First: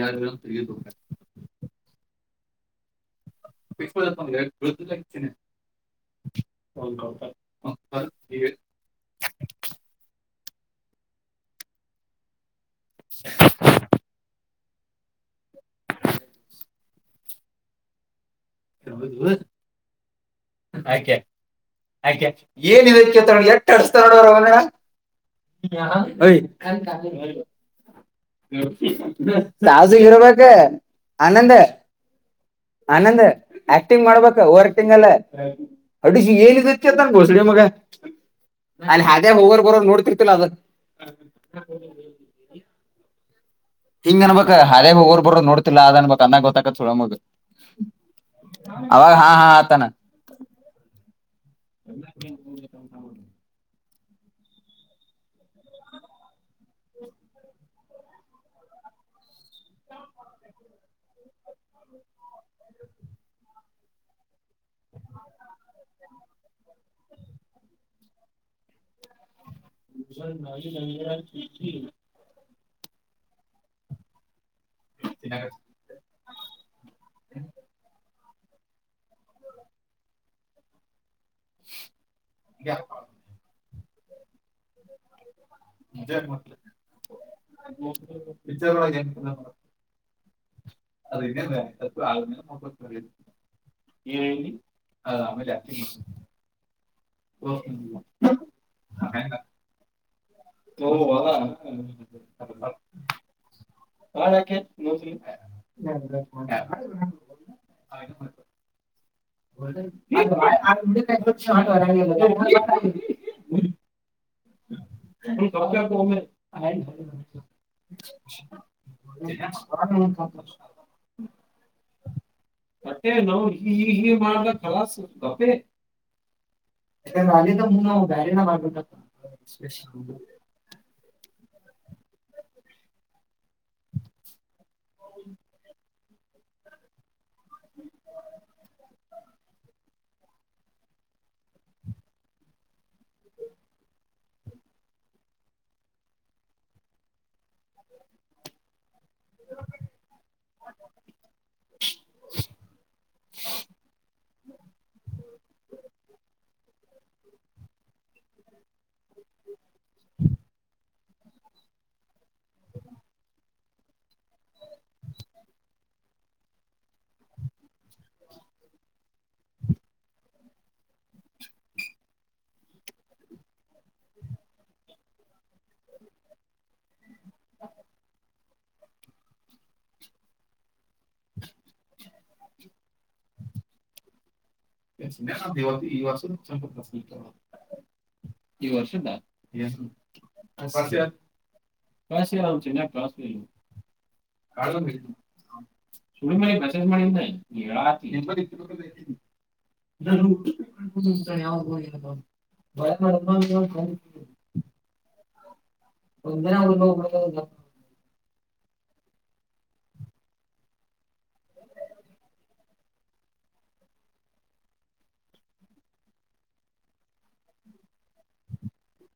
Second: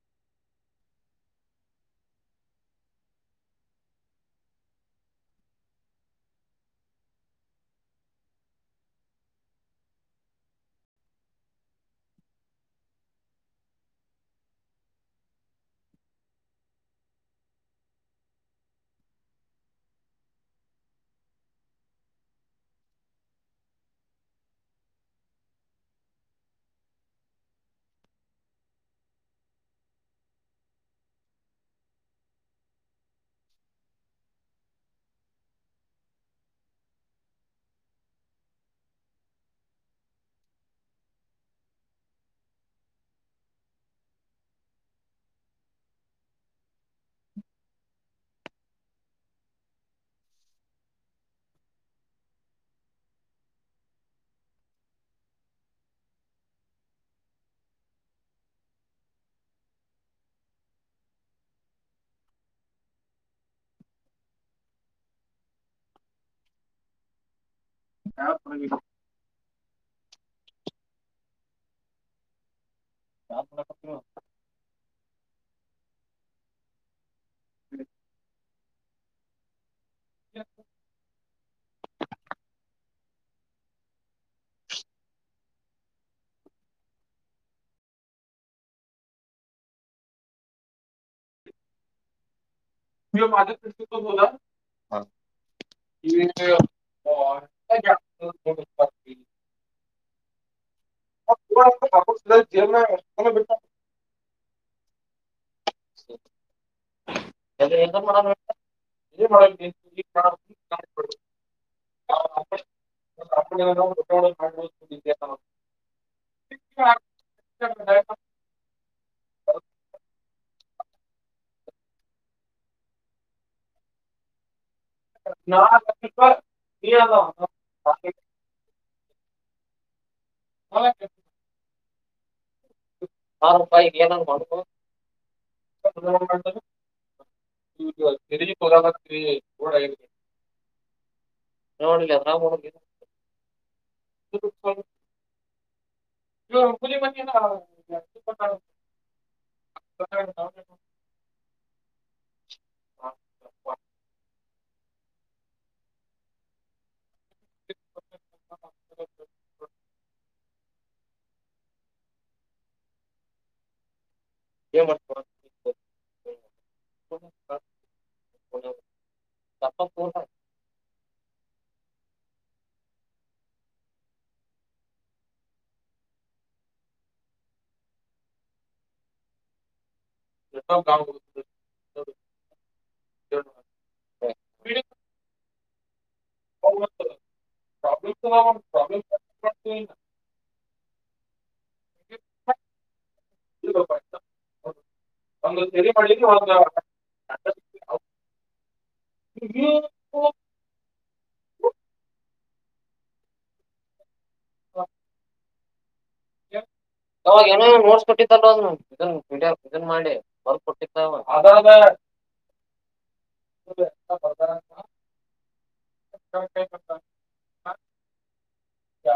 ಯಾರ ತ [unintelligible] [inaudible] ಹಲ್ [unintelligible] [inaudible] [inaudible] ಆಯ್ಕೆ [unintelligible] ಆಯ್ೆ ಏನ್ ಇದಕ್ಕೆ ನೋ ಎಟ್ಟ ಅರ್ಸ್ತ ನೋಡ್ರ ಅವಂದಡ ಕ ಕ ಸಾಸು ಇರ್ಬೇಕ ಆನಂದ ಆನಂದ್ ಆಕ್ಟಿಂಗ್ ಮಾಡ್ಬೇಕ ಓವರ್ ಆಕ್ಟಿಂಗ್ ಅಲ್ಲ ಅಡಿಶ ಎಲ್ಲಿ ಚಂತನ್ ಗೋಸಡಿ ಮಗ [unintelligible] ಅಲ್ಲಿ ಹಾಗೆ ಹೋಗೋರ್ ಬರರ್ ನೋಡ್ತಿರ್ತಿಲ್ಲ ಅದ ಹಿಂಗ ಅನ್ಬೇಕಕ್ ಹಾದ್ಯಾಗ ಬರೋರು ನೋಡ್ಬೇಕು ನೋಡ್ತಾ ಇಲ್ಲ ಹಂಗಂದ್ರೆ ಗೊತ್ತಾಗುತ್ತೆ ಸೂಳೆಮಕ್ಕ ಮಗ ನೋಡ್ತಿ ಅವಾಗ ಹಾ ಹಾತಾನ ಹ ನ [unintelligible] ನ [unintelligible] [inaudible] ಹಾ [unintelligible] ಯ [unintelligible] ಮಜೆ ಮಜನ್ [unintelligible] ಅದ ಆ [unintelligible] ನೀ ಮಾ ಪ್ರ ಬೋಲ [unintelligible] [inaudible] ಸ ಜ [unintelligible] ಹಾಳ ನಸಲಿ [unintelligible] - [inaudible] [inaudible] ಹೌ [unintelligible] ಹ ಸತ [unintelligible] ಸತ [unintelligible] ಮತ್ತೇ ನಾ ಈ ಹೀ ಮಾಡಲ ಕಲಸ ಗಪೆ ಎಕ ಆಲ್ಲಿ ಮು ಬರೆನ ಮಾಡಾರಟ [unintelligible] ಸಷ ಹಾ ಹಾಪ್ಪಾ ಇಲ್ಲಿ ಏನಾದ್ ಮಾಡ್ಬೇಕ [unintelligible] ತಿದ ತಿಡ ನೋಡ್ಿಲ್ಲ ನಾವ್ ನೋಡಿಲ್ಲ ಸರಿ [unintelligible] ನೀ ಬಲಿ ಮಲ್ಲ [unintelligible] ಹ [unintelligible] [unintelligible] ಏ ಮಾಡರ್ತ ನಿಮ್ ಅಪ್ಪಗ ಫೋನ್ ಮಾಡ್ ಹ ಎ ಗಾ ಈವರ್ಸ ಸ್ವಲ್ ಈ ವರ್ಷದ ಕಾಸ ಆಚ ಕಾಸ ಸರಿ ಮಾಡ್ಲಿಕ್ಕೆ ಚುಡಿ ಒಂದು ಮಾಡಿ ಮಸೇಜ ಮಾಡ ಇಡ್ಲೋ ಯಾವ ಹೋಗಯ ಬಾ ಅವಾಗ ಏನ ನೋಡ್ಸ್ಕೊಟ್ಟಿದ್ದಲ್ ಅ ಇದನ್ ಮೀಡಿಯಾ ಇದನ್ ಮಾಡಿ ಬರ್ಕ್ ಕೊಟ್ಟಿದ್ದ ಎ ಬರ್ತರ ನಮ್ ಕೈ ಕೊಡ್ತಾನೆ ಯ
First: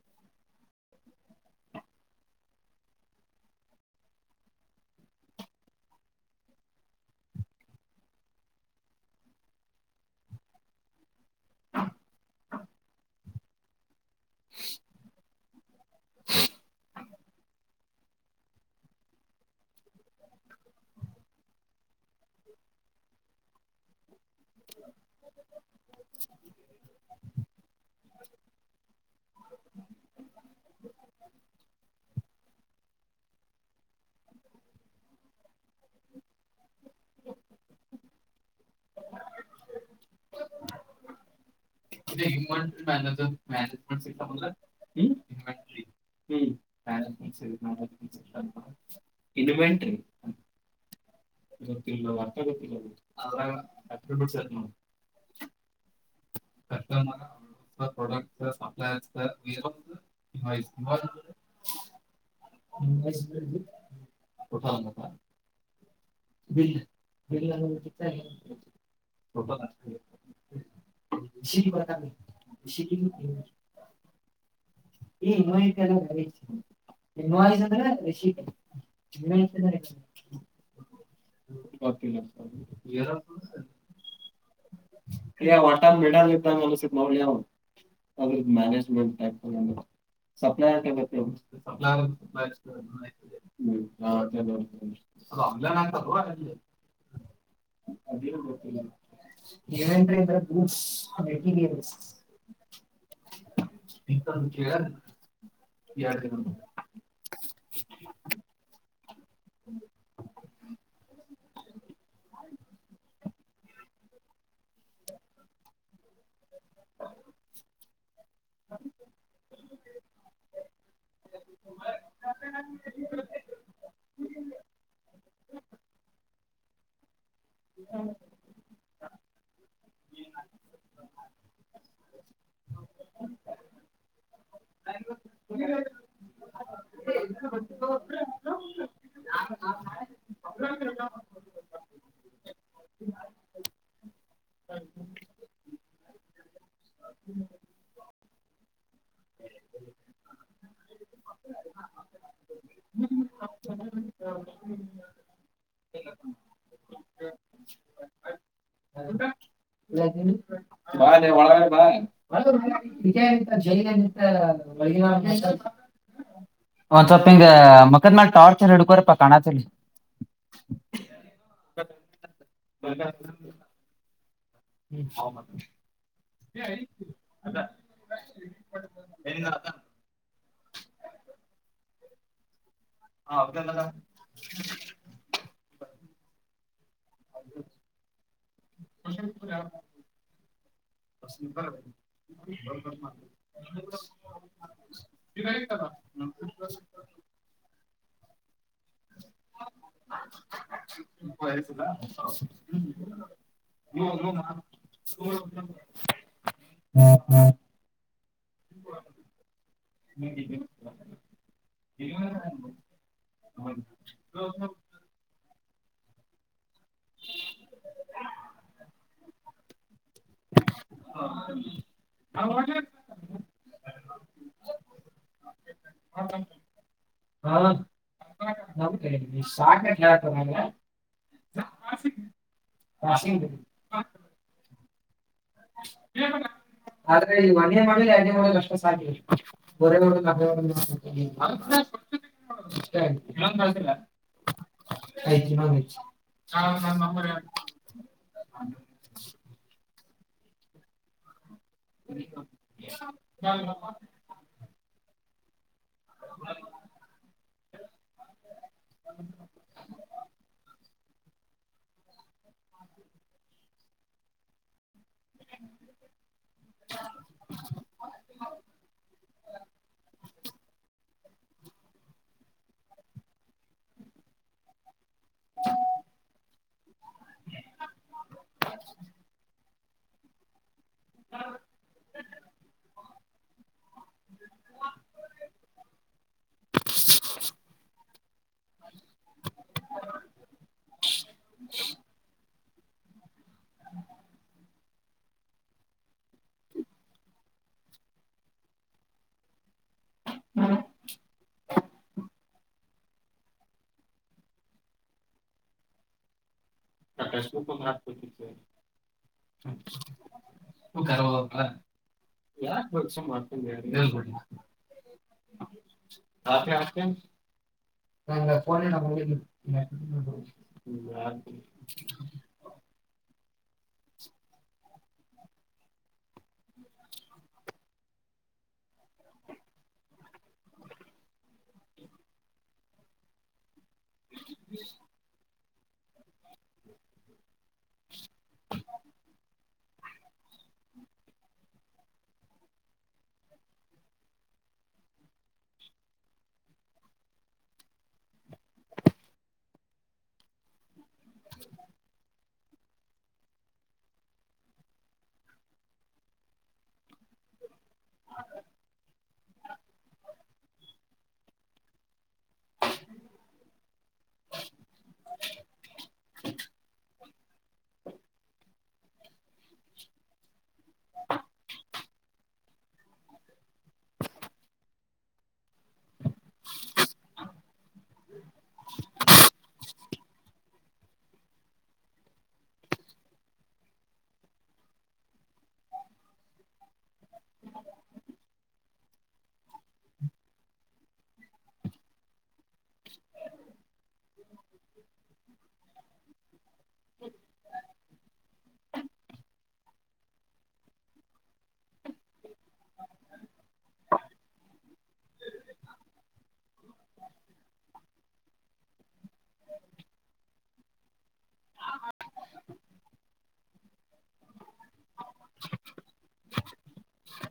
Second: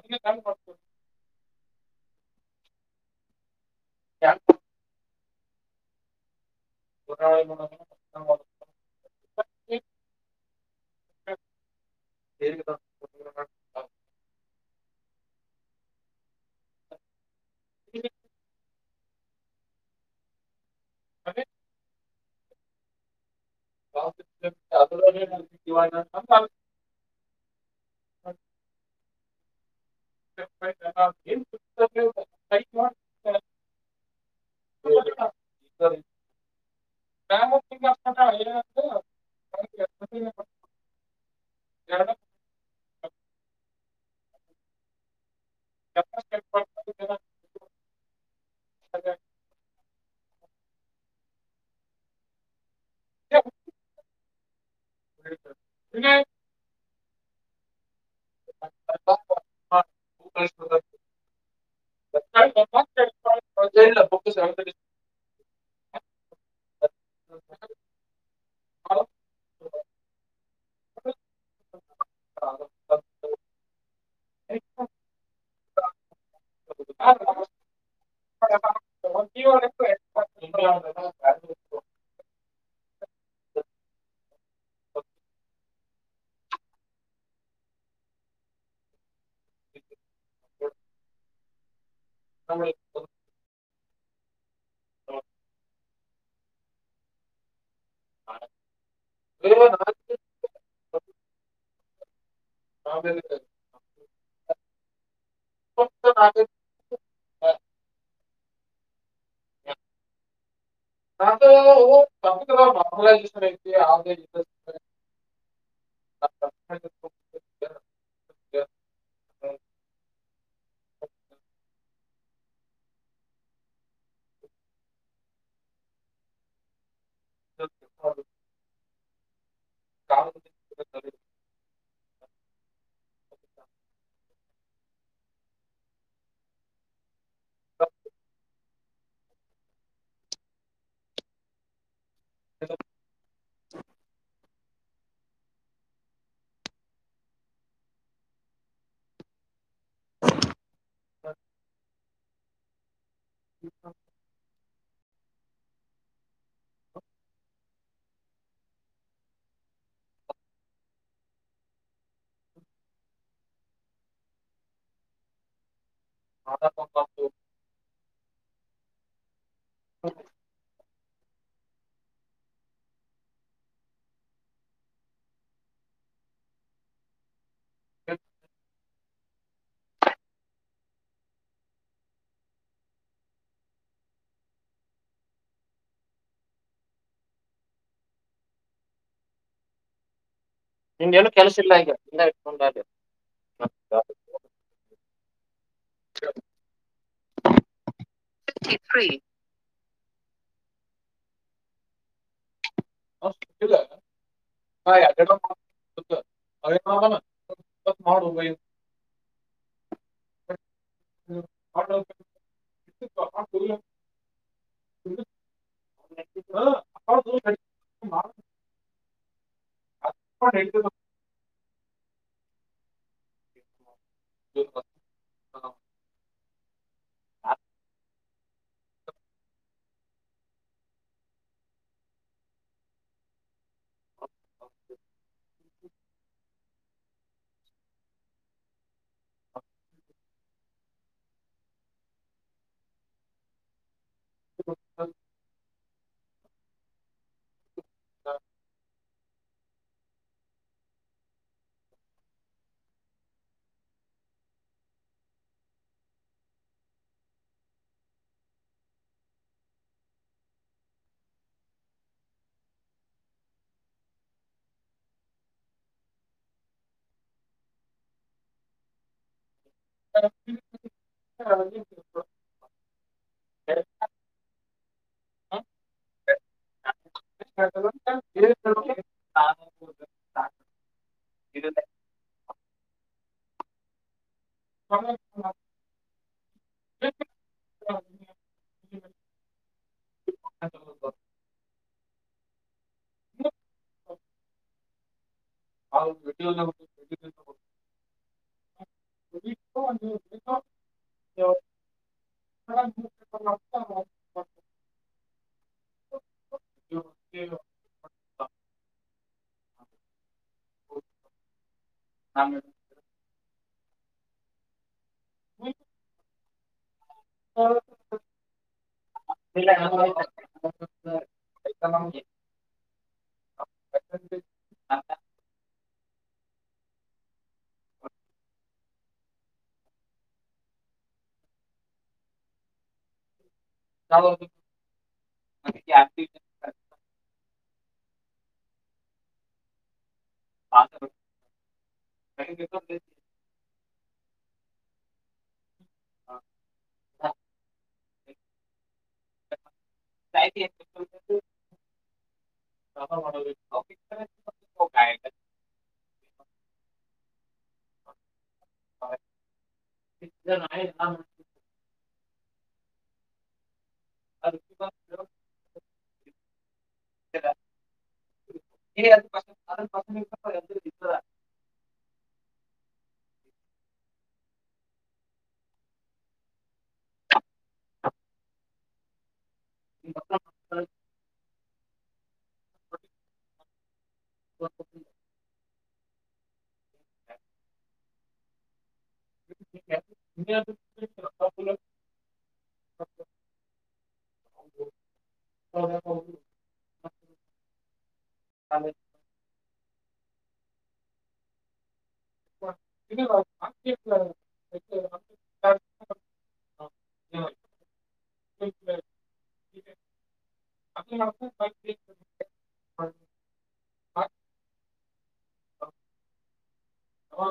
ಕ [unintelligible] ಯಾಕ್ ಪುಣ್ಯ ಮಾಡಿ ನೋಡ್ ಬೇಗ ಬಾ [unintelligible] ಟಿವಿ [unintelligible] ಅದೇ [unintelligible] ಹ [unintelligible] ಅತ [unintelligible] ಮ್ಯಾನೇಜ್ ಸೀಟ್ ತಗೊಂದ್ರೆ ಹೂ ಹೂ ಇದುವೆಂಟ್ರಿ ಗೊತ್ತಿಲ್ಲ ಗರ್ತ ಗೊತ್ತಿಲ್ಲ ಗ್ರ ಬಿ ನೋ ಉದಯ [unintelligible] ಕಸ್ಮ ಪ್ರಡಕ್ಟ್ ಸಪ್ಲರ್ [unintelligible] ಹ ಆಯ್ಾಯಾ ಹ [unintelligible] ಬಿಲ್ ಸೀತಾ [unintelligible] ಅಾ [unintelligible] ಈ ಇನ್ನು ಅಸ್ ಅಂದ್ರೆ ರಶಿಕ ಗಿಡ ಇಟ್ಟಿದಾರೆ ಕ ನಾರ್ಮಲೈಸೇಷನ್ [unintelligible] ವಟಾನ ಮಿಡಲ್ ಅನ್ಸಿತ್ತು ನೋಡು ಲೇ [unintelligible] ಅದ್ರದ ಮ್ಯಾನೇಜ್ಮೆಂಟ್ಟ ಸಪ್ಲೈರ್ತ್ತ ಅದು ಅಮ್ಞಾನ ಅಂತ ಅಲ್ಲಿ ದೇವೇಂದ್ರಂದರ ಬೂಟ ಏನಂತ ಅಂದ್ರೆ ಬಸ್ ಆ ವ್ಯಕ್ತಿಗೆ ಇರೋದು ಹಾ ಬ [unintelligible] ಮು ಯಾರ ಯ ಯಾರ ಹ್ಮ ಮಲನ್ ಐ [unintelligible] ಹ್ಮ [unintelligible] [unintelligible] [unintelligible] ಹ್ಮ್ [unintelligible] ಹೌದು ಹಲೋ [unintelligible] [unintelligible] ಹ ಲ [unintelligible] ಬಾ ಒಳಗ ಬಾ ಇದಂತ ಜೈಂತ ಒ ಸ್ಲ್ಪ [unintelligible] ಒಂದ್ ಸ್ವಲ್ಪ ಹಿಂಗ ಮಕದ್ ಮಾಡ ಟಾರ್ಚರ್ ಹಿಡ್ಕೋರಪ್ಪಾ ಕಣಚಲ್ಲಿ ಹಓಞ [unintelligible] ಮ [unintelligible] ಹ್ಮ್ ಹೌ ಮ ಹ [unintelligible] ಹೆರಿಗೆ ಆಯ್ತಾ ಹ ಹದಲ್ಲದ ಹೌ ಮಸಪುರ ನಿಂದೇನು ಕೆಲಸ ಸೂಪರ್ ಇಲ್ಲ ಅದ ಈಗ ಇಲ್ಲ ಇಟ್ಕೊಂಡಾಗ ನಮಗೂ ಲೇತ್ತಗಾ ೀ [unintelligible] ಬಯಸದ ಹ ಇಲ ಹ ಅ ಹಾಯ್ ಬ್ರೋ ಹೌದಲ್ಲ ಇತ್ ಮಾಡದು ಹ್ಮ ಮಾಡು. ಹಾ, ಹ [unintelligible] [unintelligible] ಅ ಹೆ ಹ ಹೂ ಅಪ್ಪ ಹಾ ಸಾಕಾಯ್ತೆಪ್ಪ ನನಗೆ ವಾಷಿಂಗ್ ಆದ್ರೆ ಈ ಮನೆೇ ಮಾಡಲಿ ಅನೆೇ ಮಾಡಲಿ ಅಷ್ಟ ಸಾಧ್ಯ ಒರ ಹ ಹ [unintelligible] ಆನ ನಂಬರ್ ಹೇಳು ಹಾ ಹ [unintelligible] [unintelligible] [unintelligible] [unintelligible] ಹರಿ ಹ [unintelligible] ಹಾ ಇದು ಹ [unintelligible] ಹಾ ಹ [unintelligible] ಹ್ಮ [unintelligible] ಹೌ ಹ್ಮ್ [unintelligible] ಟೆಸ್ಟ್ ಬುಕ್ಕು ಓದ್ಕೊಂತೀನಿ ಇಲ್ಲ ಹ ಕಬ ಯ [unintelligible] ಕ್ಷ ಮಾಡ್ಕೊಂಡ ಬೇರೆದ್ ಕೊಡ್ಲಾ ಹೌ ಹತ್ತ ಆತ ಹ ಫೋನ್ ಇಡು ಮತ್ತೆ ನಮ್ಗೆ ಹ [unintelligible] ಚಾಲದು ಮ ಆತ [unintelligible] ಹ [unintelligible] ಹಾ ಹ [unintelligible] ಪಾಪ ಮಾಡೋರಿಗೆ ಕಾಫಿ ಹಾಯ್ ಅಂಕಲ್ ಹ [unintelligible] ಎ ಆ [unintelligible] ಅ ಬ [unintelligible] ಅ ಪ ಅದ ಪ [unintelligible] ಅದು ಪಸ್ಟು ಹ [unintelligible] ಹ [unintelligible] [unintelligible] ಹೌದ್ ಯಾಕೋ ಹೌದು [unintelligible] ಹ [unintelligible] ಹೇ [unintelligible] [unintelligible] ಹ [inaudible] ಅ ನ [unintelligible] ಹಾ ಹವಾ